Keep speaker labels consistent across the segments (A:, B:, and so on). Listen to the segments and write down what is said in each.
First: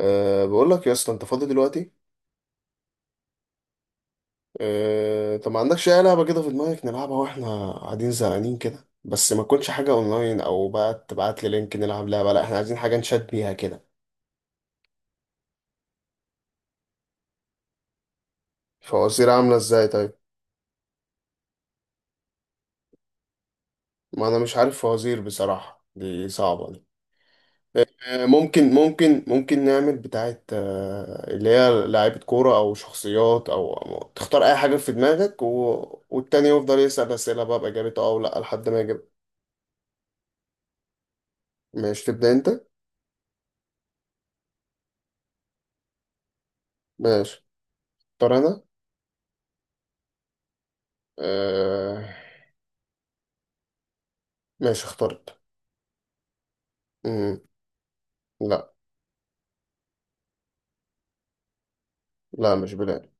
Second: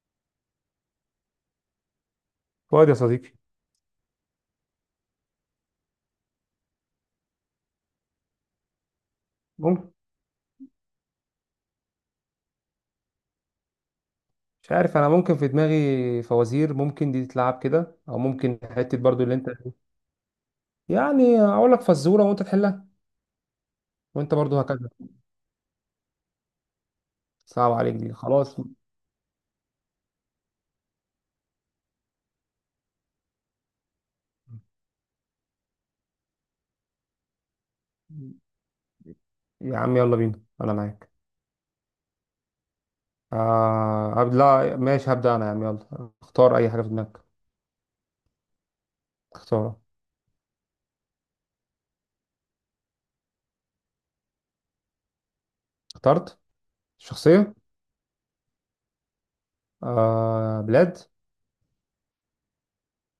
A: بقول لك يا اسطى انت فاضي دلوقتي؟
B: فؤاد يا صديقي.
A: طب ما عندكش اي لعبه كده في دماغك نلعبها واحنا قاعدين زهقانين كده، بس ما تكونش
B: ممكن.
A: حاجه اونلاين او بقى تبعت لي لينك نلعب لعبه، لا احنا عايزين حاجه نشات بيها كده.
B: مش عارف، انا ممكن في دماغي فوازير، ممكن دي تتلعب كده، او ممكن حته برضو
A: فوازير
B: اللي انت...
A: عامله ازاي طيب؟
B: اقول لك فزوره وانت تحلها،
A: ما
B: وانت
A: انا مش
B: برضو
A: عارف
B: هكذا.
A: فوازير بصراحه، دي صعبه دي.
B: صعب عليك دي؟ خلاص.
A: ممكن نعمل بتاعه، اللي هي لعيبه كوره او شخصيات او أو تختار اي حاجه في دماغك، والتاني يفضل يسال اسئله بقى باجابته اه او لا لحد ما يجيب.
B: يا عم يلا بينا، انا معاك.
A: ماشي تبدا انت.
B: آه لا ماشي، هبدا انا. يا عم يلا اختار اي حاجه في دماغك.
A: ماشي اختار انا.
B: اختار.
A: آه... ماشي اخترت.
B: اخترت
A: مم.
B: شخصيه؟
A: لا.
B: آه، بلاد؟
A: لا مش بلاد.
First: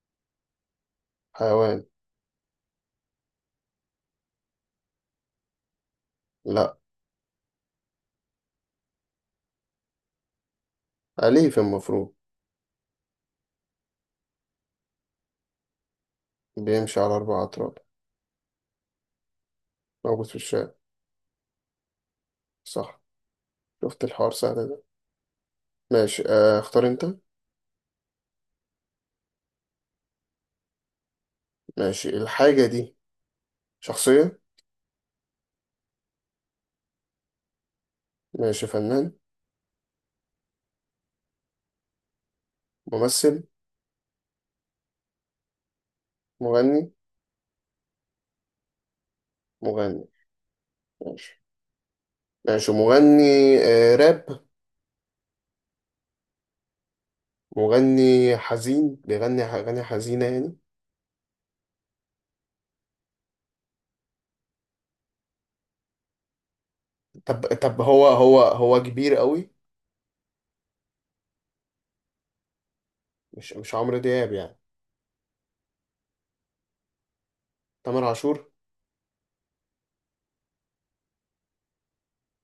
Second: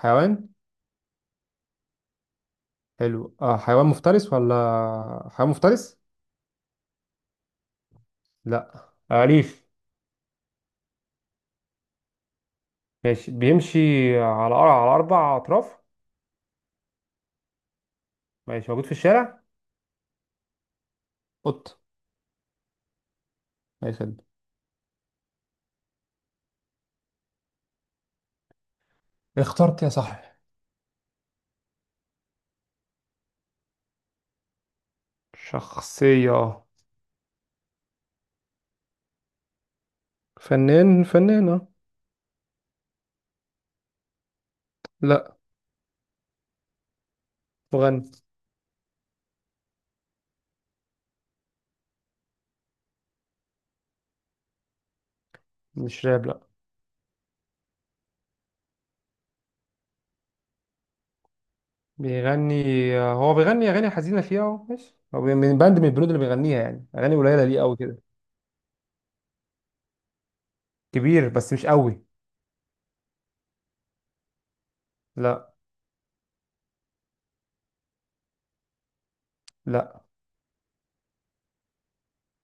B: حيوان؟
A: حيوان.
B: حلو. آه، حيوان مفترس ولا حيوان مفترس؟
A: لا،
B: لا. آه، أليف؟
A: أليف المفروض.
B: ماشي. بيمشي على على أربع أطراف؟
A: بيمشي على أربع أطراف.
B: ماشي. موجود في الشارع؟
A: موجود في الشارع.
B: قط.
A: صح.
B: يا
A: شفت
B: خدمة.
A: الحوار سهل ده. ماشي، اختار أنت.
B: اخترت يا صاحبي.
A: ماشي الحاجة دي شخصية.
B: شخصية؟
A: ماشي فنان.
B: فنان؟ فنانة؟
A: ممثل.
B: لا،
A: مغني.
B: مغني.
A: مغني. ماشي. ماشي مغني. آه راب.
B: مش راب، لا.
A: مغني حزين بيغني أغاني حزينة يعني.
B: بيغني. آه، هو بيغني أغاني حزينة فيها أهو. ماشي، هو من باند، من البنود اللي بيغنيها يعني، أغاني
A: طب
B: قليلة ليه أوي
A: طب
B: كده؟
A: هو كبير قوي.
B: كبير بس مش أوي.
A: مش عمرو دياب يعني.
B: لا،
A: تامر عاشور.
B: لا.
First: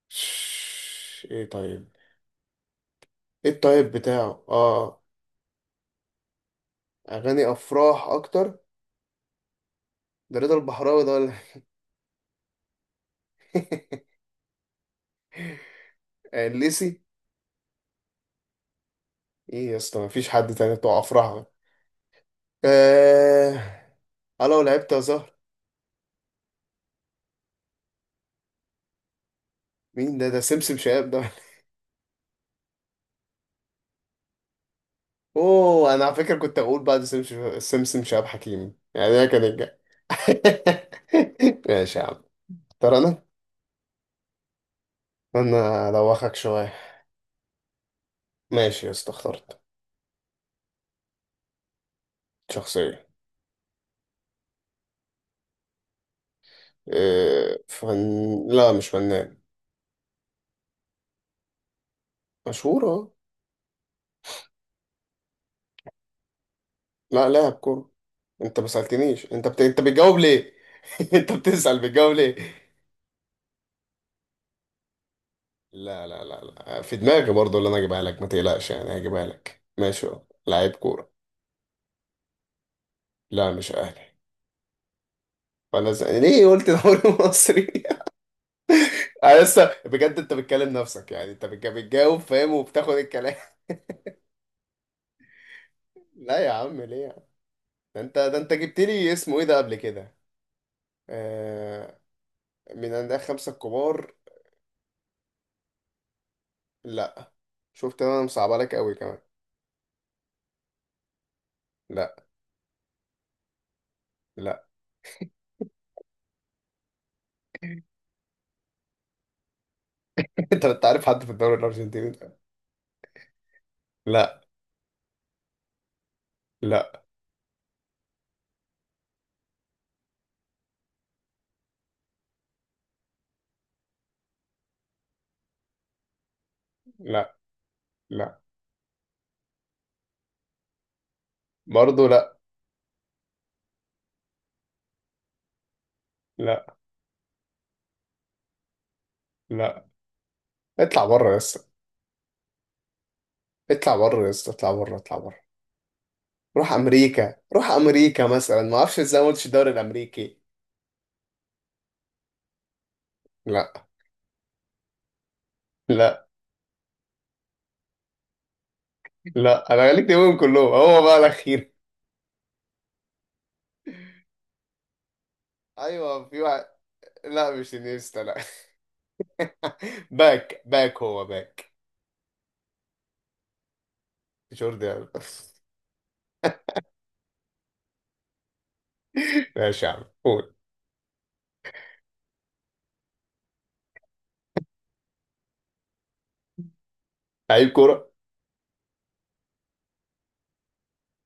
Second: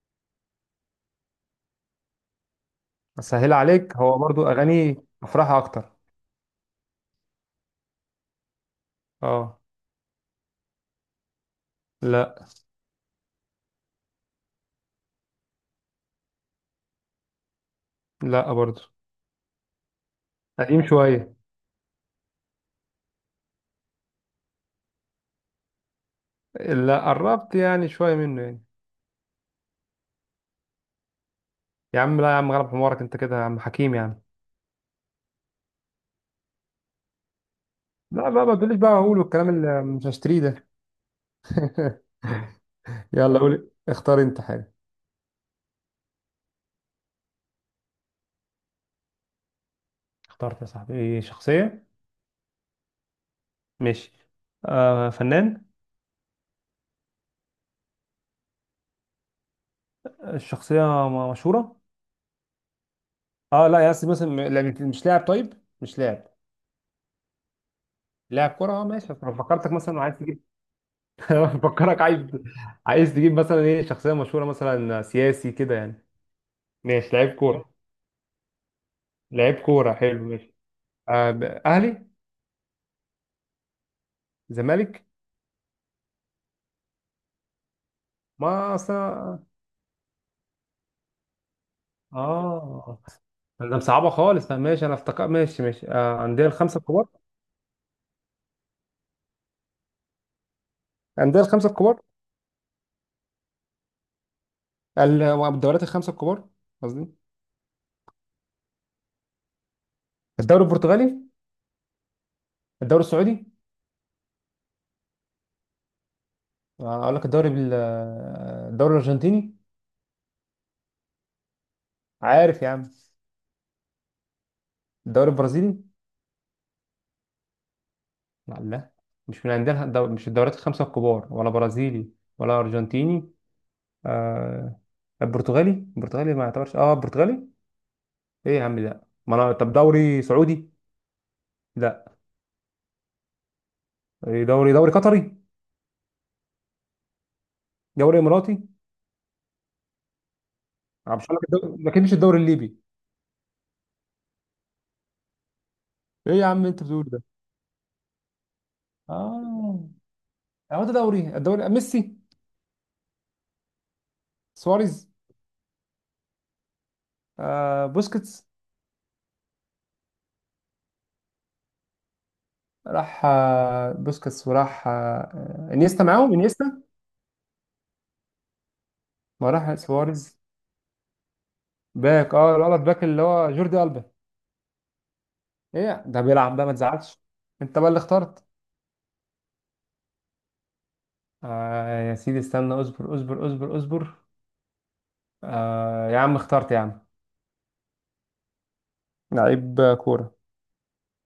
A: شش، ايه طيب. ايه
B: أسهل
A: الطيب
B: عليك، هو
A: بتاعه
B: برضو أغاني
A: اه.
B: أفراحها أكتر.
A: اغاني افراح اكتر.
B: أه.
A: ده رضا البحراوي ده ولا.
B: لا،
A: إيه؟ الليسي.
B: لا برضو.
A: ايه يا اسطى مفيش حد تاني
B: قديم
A: بتوع
B: شوية.
A: افراح. آه... انا لو لعبت يا زهر.
B: لا، قربت يعني شوية منه يعني.
A: مين ده؟ ده سمسم شهاب ده.
B: يا عم لا، يا عم غلب حمارك انت كده يا عم، حكيم يا عم.
A: اوه، انا على فكره كنت اقول بعد سمسم، شهاب
B: لا بقى ما تقوليش،
A: حكيم
B: بقى
A: يعني،
B: هقول
A: ده كان
B: والكلام
A: الجا.
B: اللي مش هشتريه ده.
A: ماشي يا عم. ترى انا.
B: يلا قول، اختار انت حاجة.
A: انا ادوخك شويه. ماشي يا اسطى اخترت.
B: اخترت يا صاحبي؟ ايه، شخصية؟
A: شخصيه.
B: ماشي. آه، فنان؟
A: آه، فن. لا مش فنان.
B: الشخصية مشهورة؟
A: مشهور اه.
B: اه. لا يا أسطى، مثلا لا، مش لاعب؟ طيب، مش لاعب.
A: لا لاعب كورة.
B: لاعب
A: انت ما
B: كرة، اه ماشي.
A: سألتنيش،
B: أنا فكرتك
A: انت
B: مثلا عايز
A: بتجاوب
B: تجيب.
A: ليه؟ انت
B: أنا
A: بتسأل
B: فكرك
A: بتجاوب
B: عايز.
A: ليه؟
B: عايز تجيب مثلا ايه، شخصية مشهورة مثلا، سياسي كده يعني؟
A: لا لا لا لا، في
B: ماشي،
A: دماغي
B: لعيب
A: برضه اللي
B: كورة.
A: انا اجيبها لك ما تقلقش يعني، هجيبها
B: لعيب
A: لك
B: كورة
A: ماشي
B: حلو.
A: اه
B: ماشي.
A: لعيب كورة.
B: آه أهلي؟
A: لا مش اهلي.
B: زمالك؟
A: ليه قلت دوري مصري؟
B: ما أصلا.
A: انا لسه بجد، انت بتكلم نفسك يعني، انت بتجاوب فاهم وبتاخد
B: اه،
A: الكلام.
B: ده مصعبه خالص. لا ماشي انا افتكر. ماشي. آه،
A: لا
B: عندنا
A: يا
B: الخمسه
A: عم ليه
B: الكبار.
A: يا عم؟ ده انت، ده انت جبت لي اسمه ايه ده قبل كده.
B: عندنا الخمسه
A: آه...
B: الكبار
A: من عند خمسة الكبار.
B: الدوريات الخمسه الكبار قصدي.
A: لا. شفت انا مصعبة لك قوي كمان.
B: الدوري البرتغالي؟
A: لا.
B: الدوري السعودي؟
A: لا.
B: آه، اقول لك الدوري بال، آه، الدوري الارجنتيني؟
A: انت انت عارف حد في الدوري الارجنتيني ده؟
B: عارف يا عم.
A: لا.
B: الدوري البرازيلي؟
A: لا.
B: لا، لا، مش من عندنا مش الدوريات الخمسه الكبار، ولا برازيلي ولا ارجنتيني. آه، البرتغالي. ما يعتبرش؟ اه،
A: لا
B: البرتغالي.
A: لا
B: ايه يا عم ده؟ ما انا، طب دوري سعودي.
A: برضه.
B: لا.
A: لا
B: إيه، دوري قطري؟
A: لا.
B: دوري اماراتي؟
A: لا. اطلع
B: انا مش
A: بره يا
B: هقول لك
A: اسطى،
B: الدوري ما كانش الدوري الليبي.
A: اطلع بره يا اسطى، اطلع بره اطلع بره.
B: ايه يا عم
A: روح
B: انت بتقول ده.
A: امريكا روح امريكا مثلا، ما اعرفش ازاي ما قلتش الدوري
B: اه،
A: الامريكي.
B: هو ده دوري، الدوري. ميسي؟
A: لا.
B: سواريز؟
A: لا.
B: آه، بوسكيتس.
A: لا، انا خليك تقولهم كلهم هو بقى الاخير.
B: راح بوسكيتس، وراح انيستا،
A: ايوه
B: معاهم
A: في واحد.
B: انيستا.
A: لا مش انيستا لا.
B: وراح سواريز.
A: باك باك هو باك.
B: باك، اه، الولد باك، اللي هو جوردي ألبا.
A: جوردي ألبا.
B: ايه ده بيلعب بقى، ما تزعلش. انت بقى اللي اخترت.
A: ماشي يا عم قول.
B: آه يا سيدي، استنى، اصبر اصبر اصبر اصبر. آه يا عم اخترت يا عم.
A: لعيب كوره.
B: لعيب كورة.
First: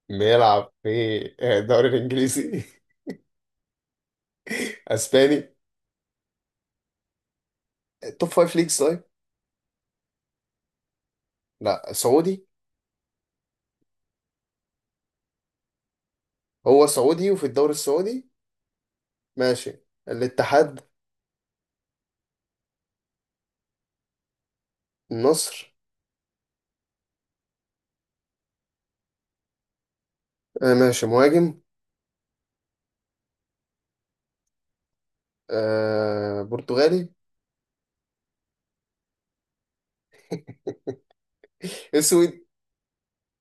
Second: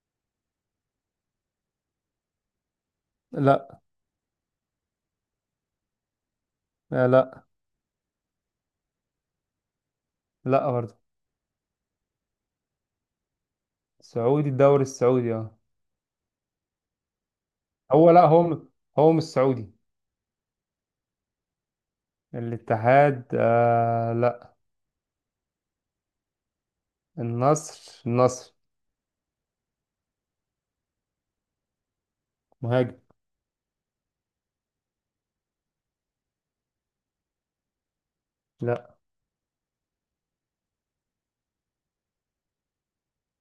A: بيلعب في الدوري الانجليزي.
B: لا.
A: اسباني.
B: آه لا.
A: توب فايف ليجز طيب.
B: لا برضه.
A: لا سعودي.
B: سعودي، الدوري السعودي اه.
A: هو سعودي وفي الدوري
B: هو لا،
A: السعودي.
B: هو هو مش سعودي.
A: ماشي الاتحاد.
B: الاتحاد؟ آه لا.
A: النصر.
B: النصر
A: آه ماشي مهاجم.
B: مهاجم.
A: آه برتغالي.
B: لا.
A: اسود.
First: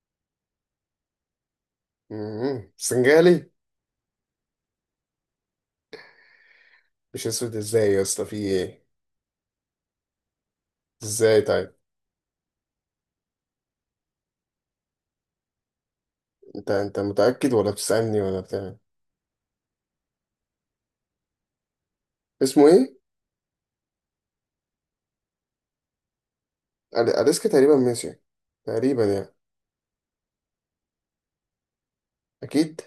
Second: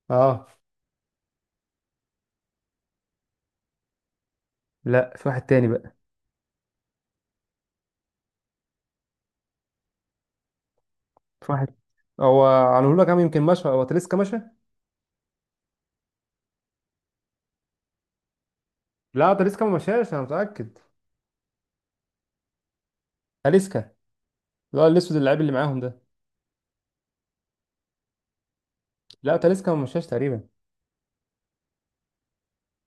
B: اه.
A: مم. سنغالي.
B: لا، في واحد تاني بقى.
A: مش اسود ازاي يا اسطى في ايه؟ ازاي
B: في
A: طيب؟
B: واحد. هو على لك عم، يمكن مشى، هو تاليسكا مشى.
A: انت متأكد ولا بتسألني ولا بتاع؟
B: لا تاليسكا ما مشاش، انا متأكد.
A: اسمه ايه؟
B: تاليسكا، اللي هو الاسود اللاعب اللي معاهم ده.
A: اليسكا تقريبا ماشي. تقريبا يعني.
B: لا تاليسكا ما مشاش تقريبا.
A: اكيد.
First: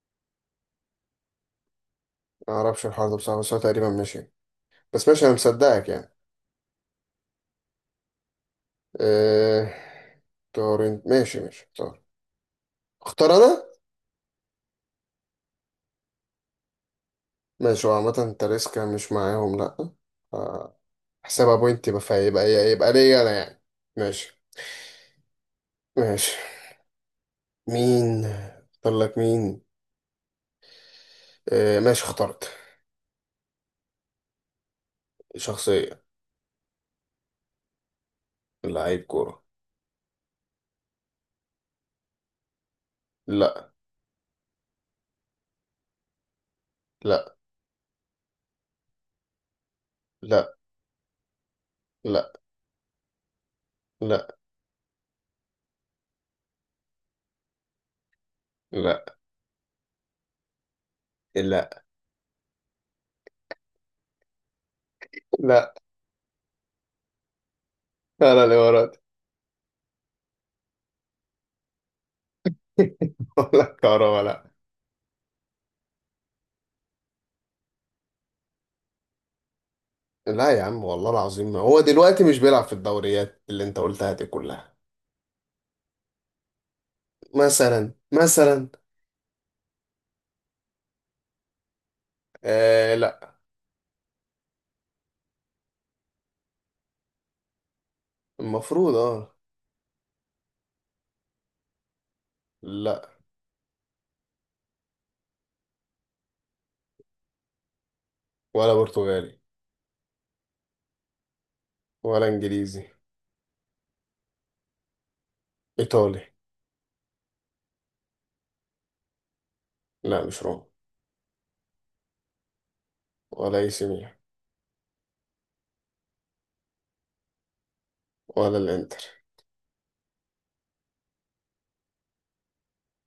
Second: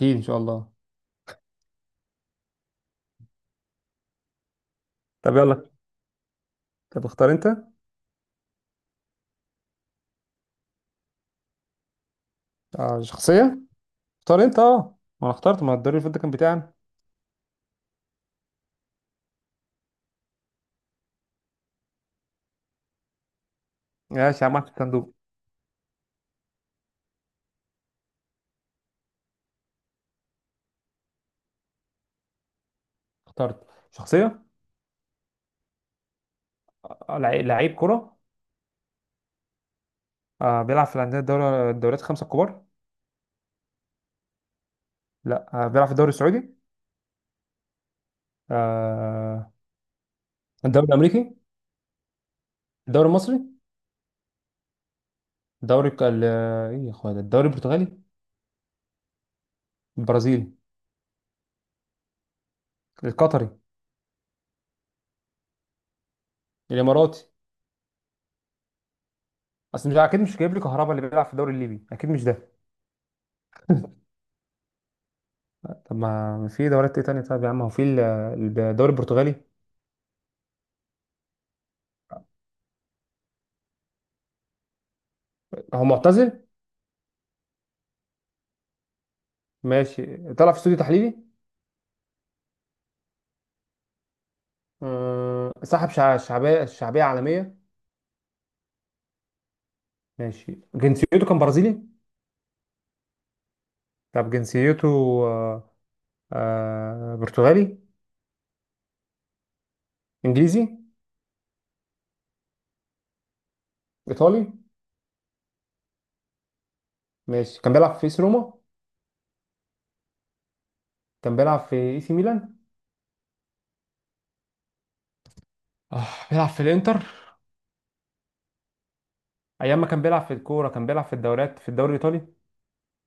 B: اكيد ان شاء الله.
A: ما اعرفش الحوار ده بصراحة، بس هو تقريبا ماشي. بس ماشي انا
B: طب يلا.
A: مصدقك يعني.
B: طب اختار انت.
A: آه... طار ماشي ماشي طار.
B: آه،
A: اختار
B: شخصية؟
A: انا.
B: اختار انت اه. ما انا اخترت، ما الدوري اللي فات ده كان بتاعنا.
A: ماشي، هو عامة انت ريسكا مش معاهم، لا. آه، حسابها بوينت، يبقى فيبقى يبقى يبقى ليا انا يعني. ماشي.
B: ماشي يا عم في الصندوق.
A: ماشي مين؟ اختار لك مين. آه ماشي اخترت.
B: اخترت شخصية.
A: شخصية.
B: آه، لعيب كرة.
A: لعيب كورة.
B: آه، بيلعب في الأندية الدوري، الدوريات الخمسة الكبار؟
A: لا.
B: لا. آه، بيلعب في الدوري السعودي؟
A: لا.
B: آه.
A: لا.
B: الدوري الأمريكي؟
A: لا.
B: الدوري المصري؟
A: لا.
B: الدوري إيه يا أخويا ده؟ الدوري البرتغالي؟
A: لا.
B: البرازيلي؟
A: لا.
B: القطري؟
A: لا.
B: الإماراتي؟
A: انا اللي ورات.
B: أصل مش أكيد، مش جايب لي كهربا اللي بيلعب في الدوري الليبي. أكيد مش ده.
A: ولا كهربا لا.
B: طب ما في دوريات إيه تانية طيب يا عم؟ هو في الدوري البرتغالي؟
A: لا يا عم والله العظيم، ما هو دلوقتي مش بيلعب في الدوريات اللي انت قلتها دي كلها.
B: هو معتزل؟
A: مثلا مثلا.
B: ماشي، طلع في استوديو تحليلي؟
A: آه لا.
B: آه، صاحب شعبية، عالمية؟
A: المفروض اه.
B: ماشي. جنسيته كان برازيلي؟
A: لا.
B: طب جنسيته آه، آه برتغالي؟
A: ولا برتغالي.
B: انجليزي؟
A: ولا انجليزي.
B: ايطالي.
A: ايطالي.
B: ماشي كان بيلعب في اس روما؟
A: لا مش روما.
B: كان بيلعب في اي سي ميلان؟
A: ولا اي سي ميلان.
B: آه، بيلعب في الانتر؟
A: ولا الانتر.
B: ايام ما كان بيلعب في الكوره، كان بيلعب في الدوريات، في الدوري الايطالي.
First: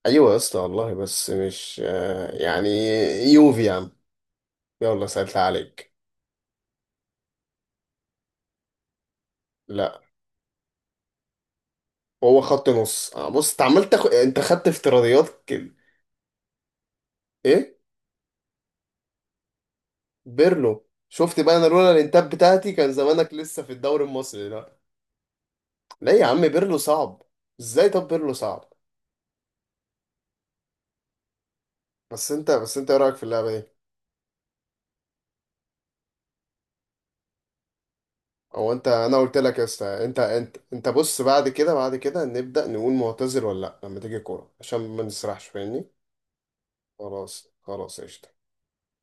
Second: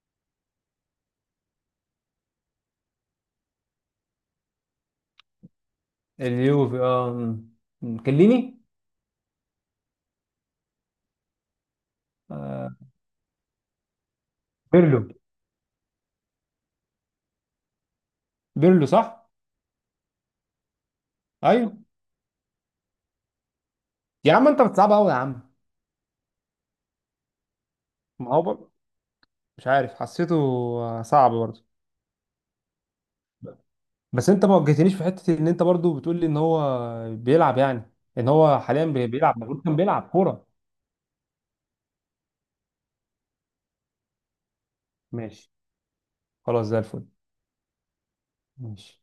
A: ايوه يا اسطى والله، بس مش يعني. يوفي يا عم. يلا سألت عليك.
B: اليوفي اه. م. م. كليني؟
A: لا. هو خط
B: آه،
A: نص. آه بص، انت عمال تاخد، انت خدت
B: بيرلو.
A: افتراضيات كده. ايه؟
B: بيرلو صح.
A: بيرلو. شفت بقى، انا
B: ايوه
A: لولا الانتاب بتاعتي كان زمانك لسه في الدوري
B: يا عم،
A: المصري.
B: انت
A: لا.
B: بتصعب قوي يا عم.
A: لا يا عم بيرلو صعب. ازاي طب بيرلو
B: ما هو برضه
A: صعب؟
B: مش عارف، حسيته آه، صعب برضه.
A: بس انت ايه رايك في اللعبه دي؟
B: بس انت ما وجهتنيش في حته ان انت برضه بتقول لي ان هو بيلعب يعني، ان هو
A: او
B: حاليا
A: انت، انا
B: بيلعب،
A: قلت لك يا
B: المفروض كان
A: اسطى،
B: بيلعب كوره.
A: انت بص، بعد كده بعد كده نبدا نقول معتذر ولا لا لما تيجي الكوره عشان ما نسرحش
B: ماشي،
A: فاهمني.
B: خلاص زي الفل.
A: خلاص خلاص قشطه.
B: ماشي.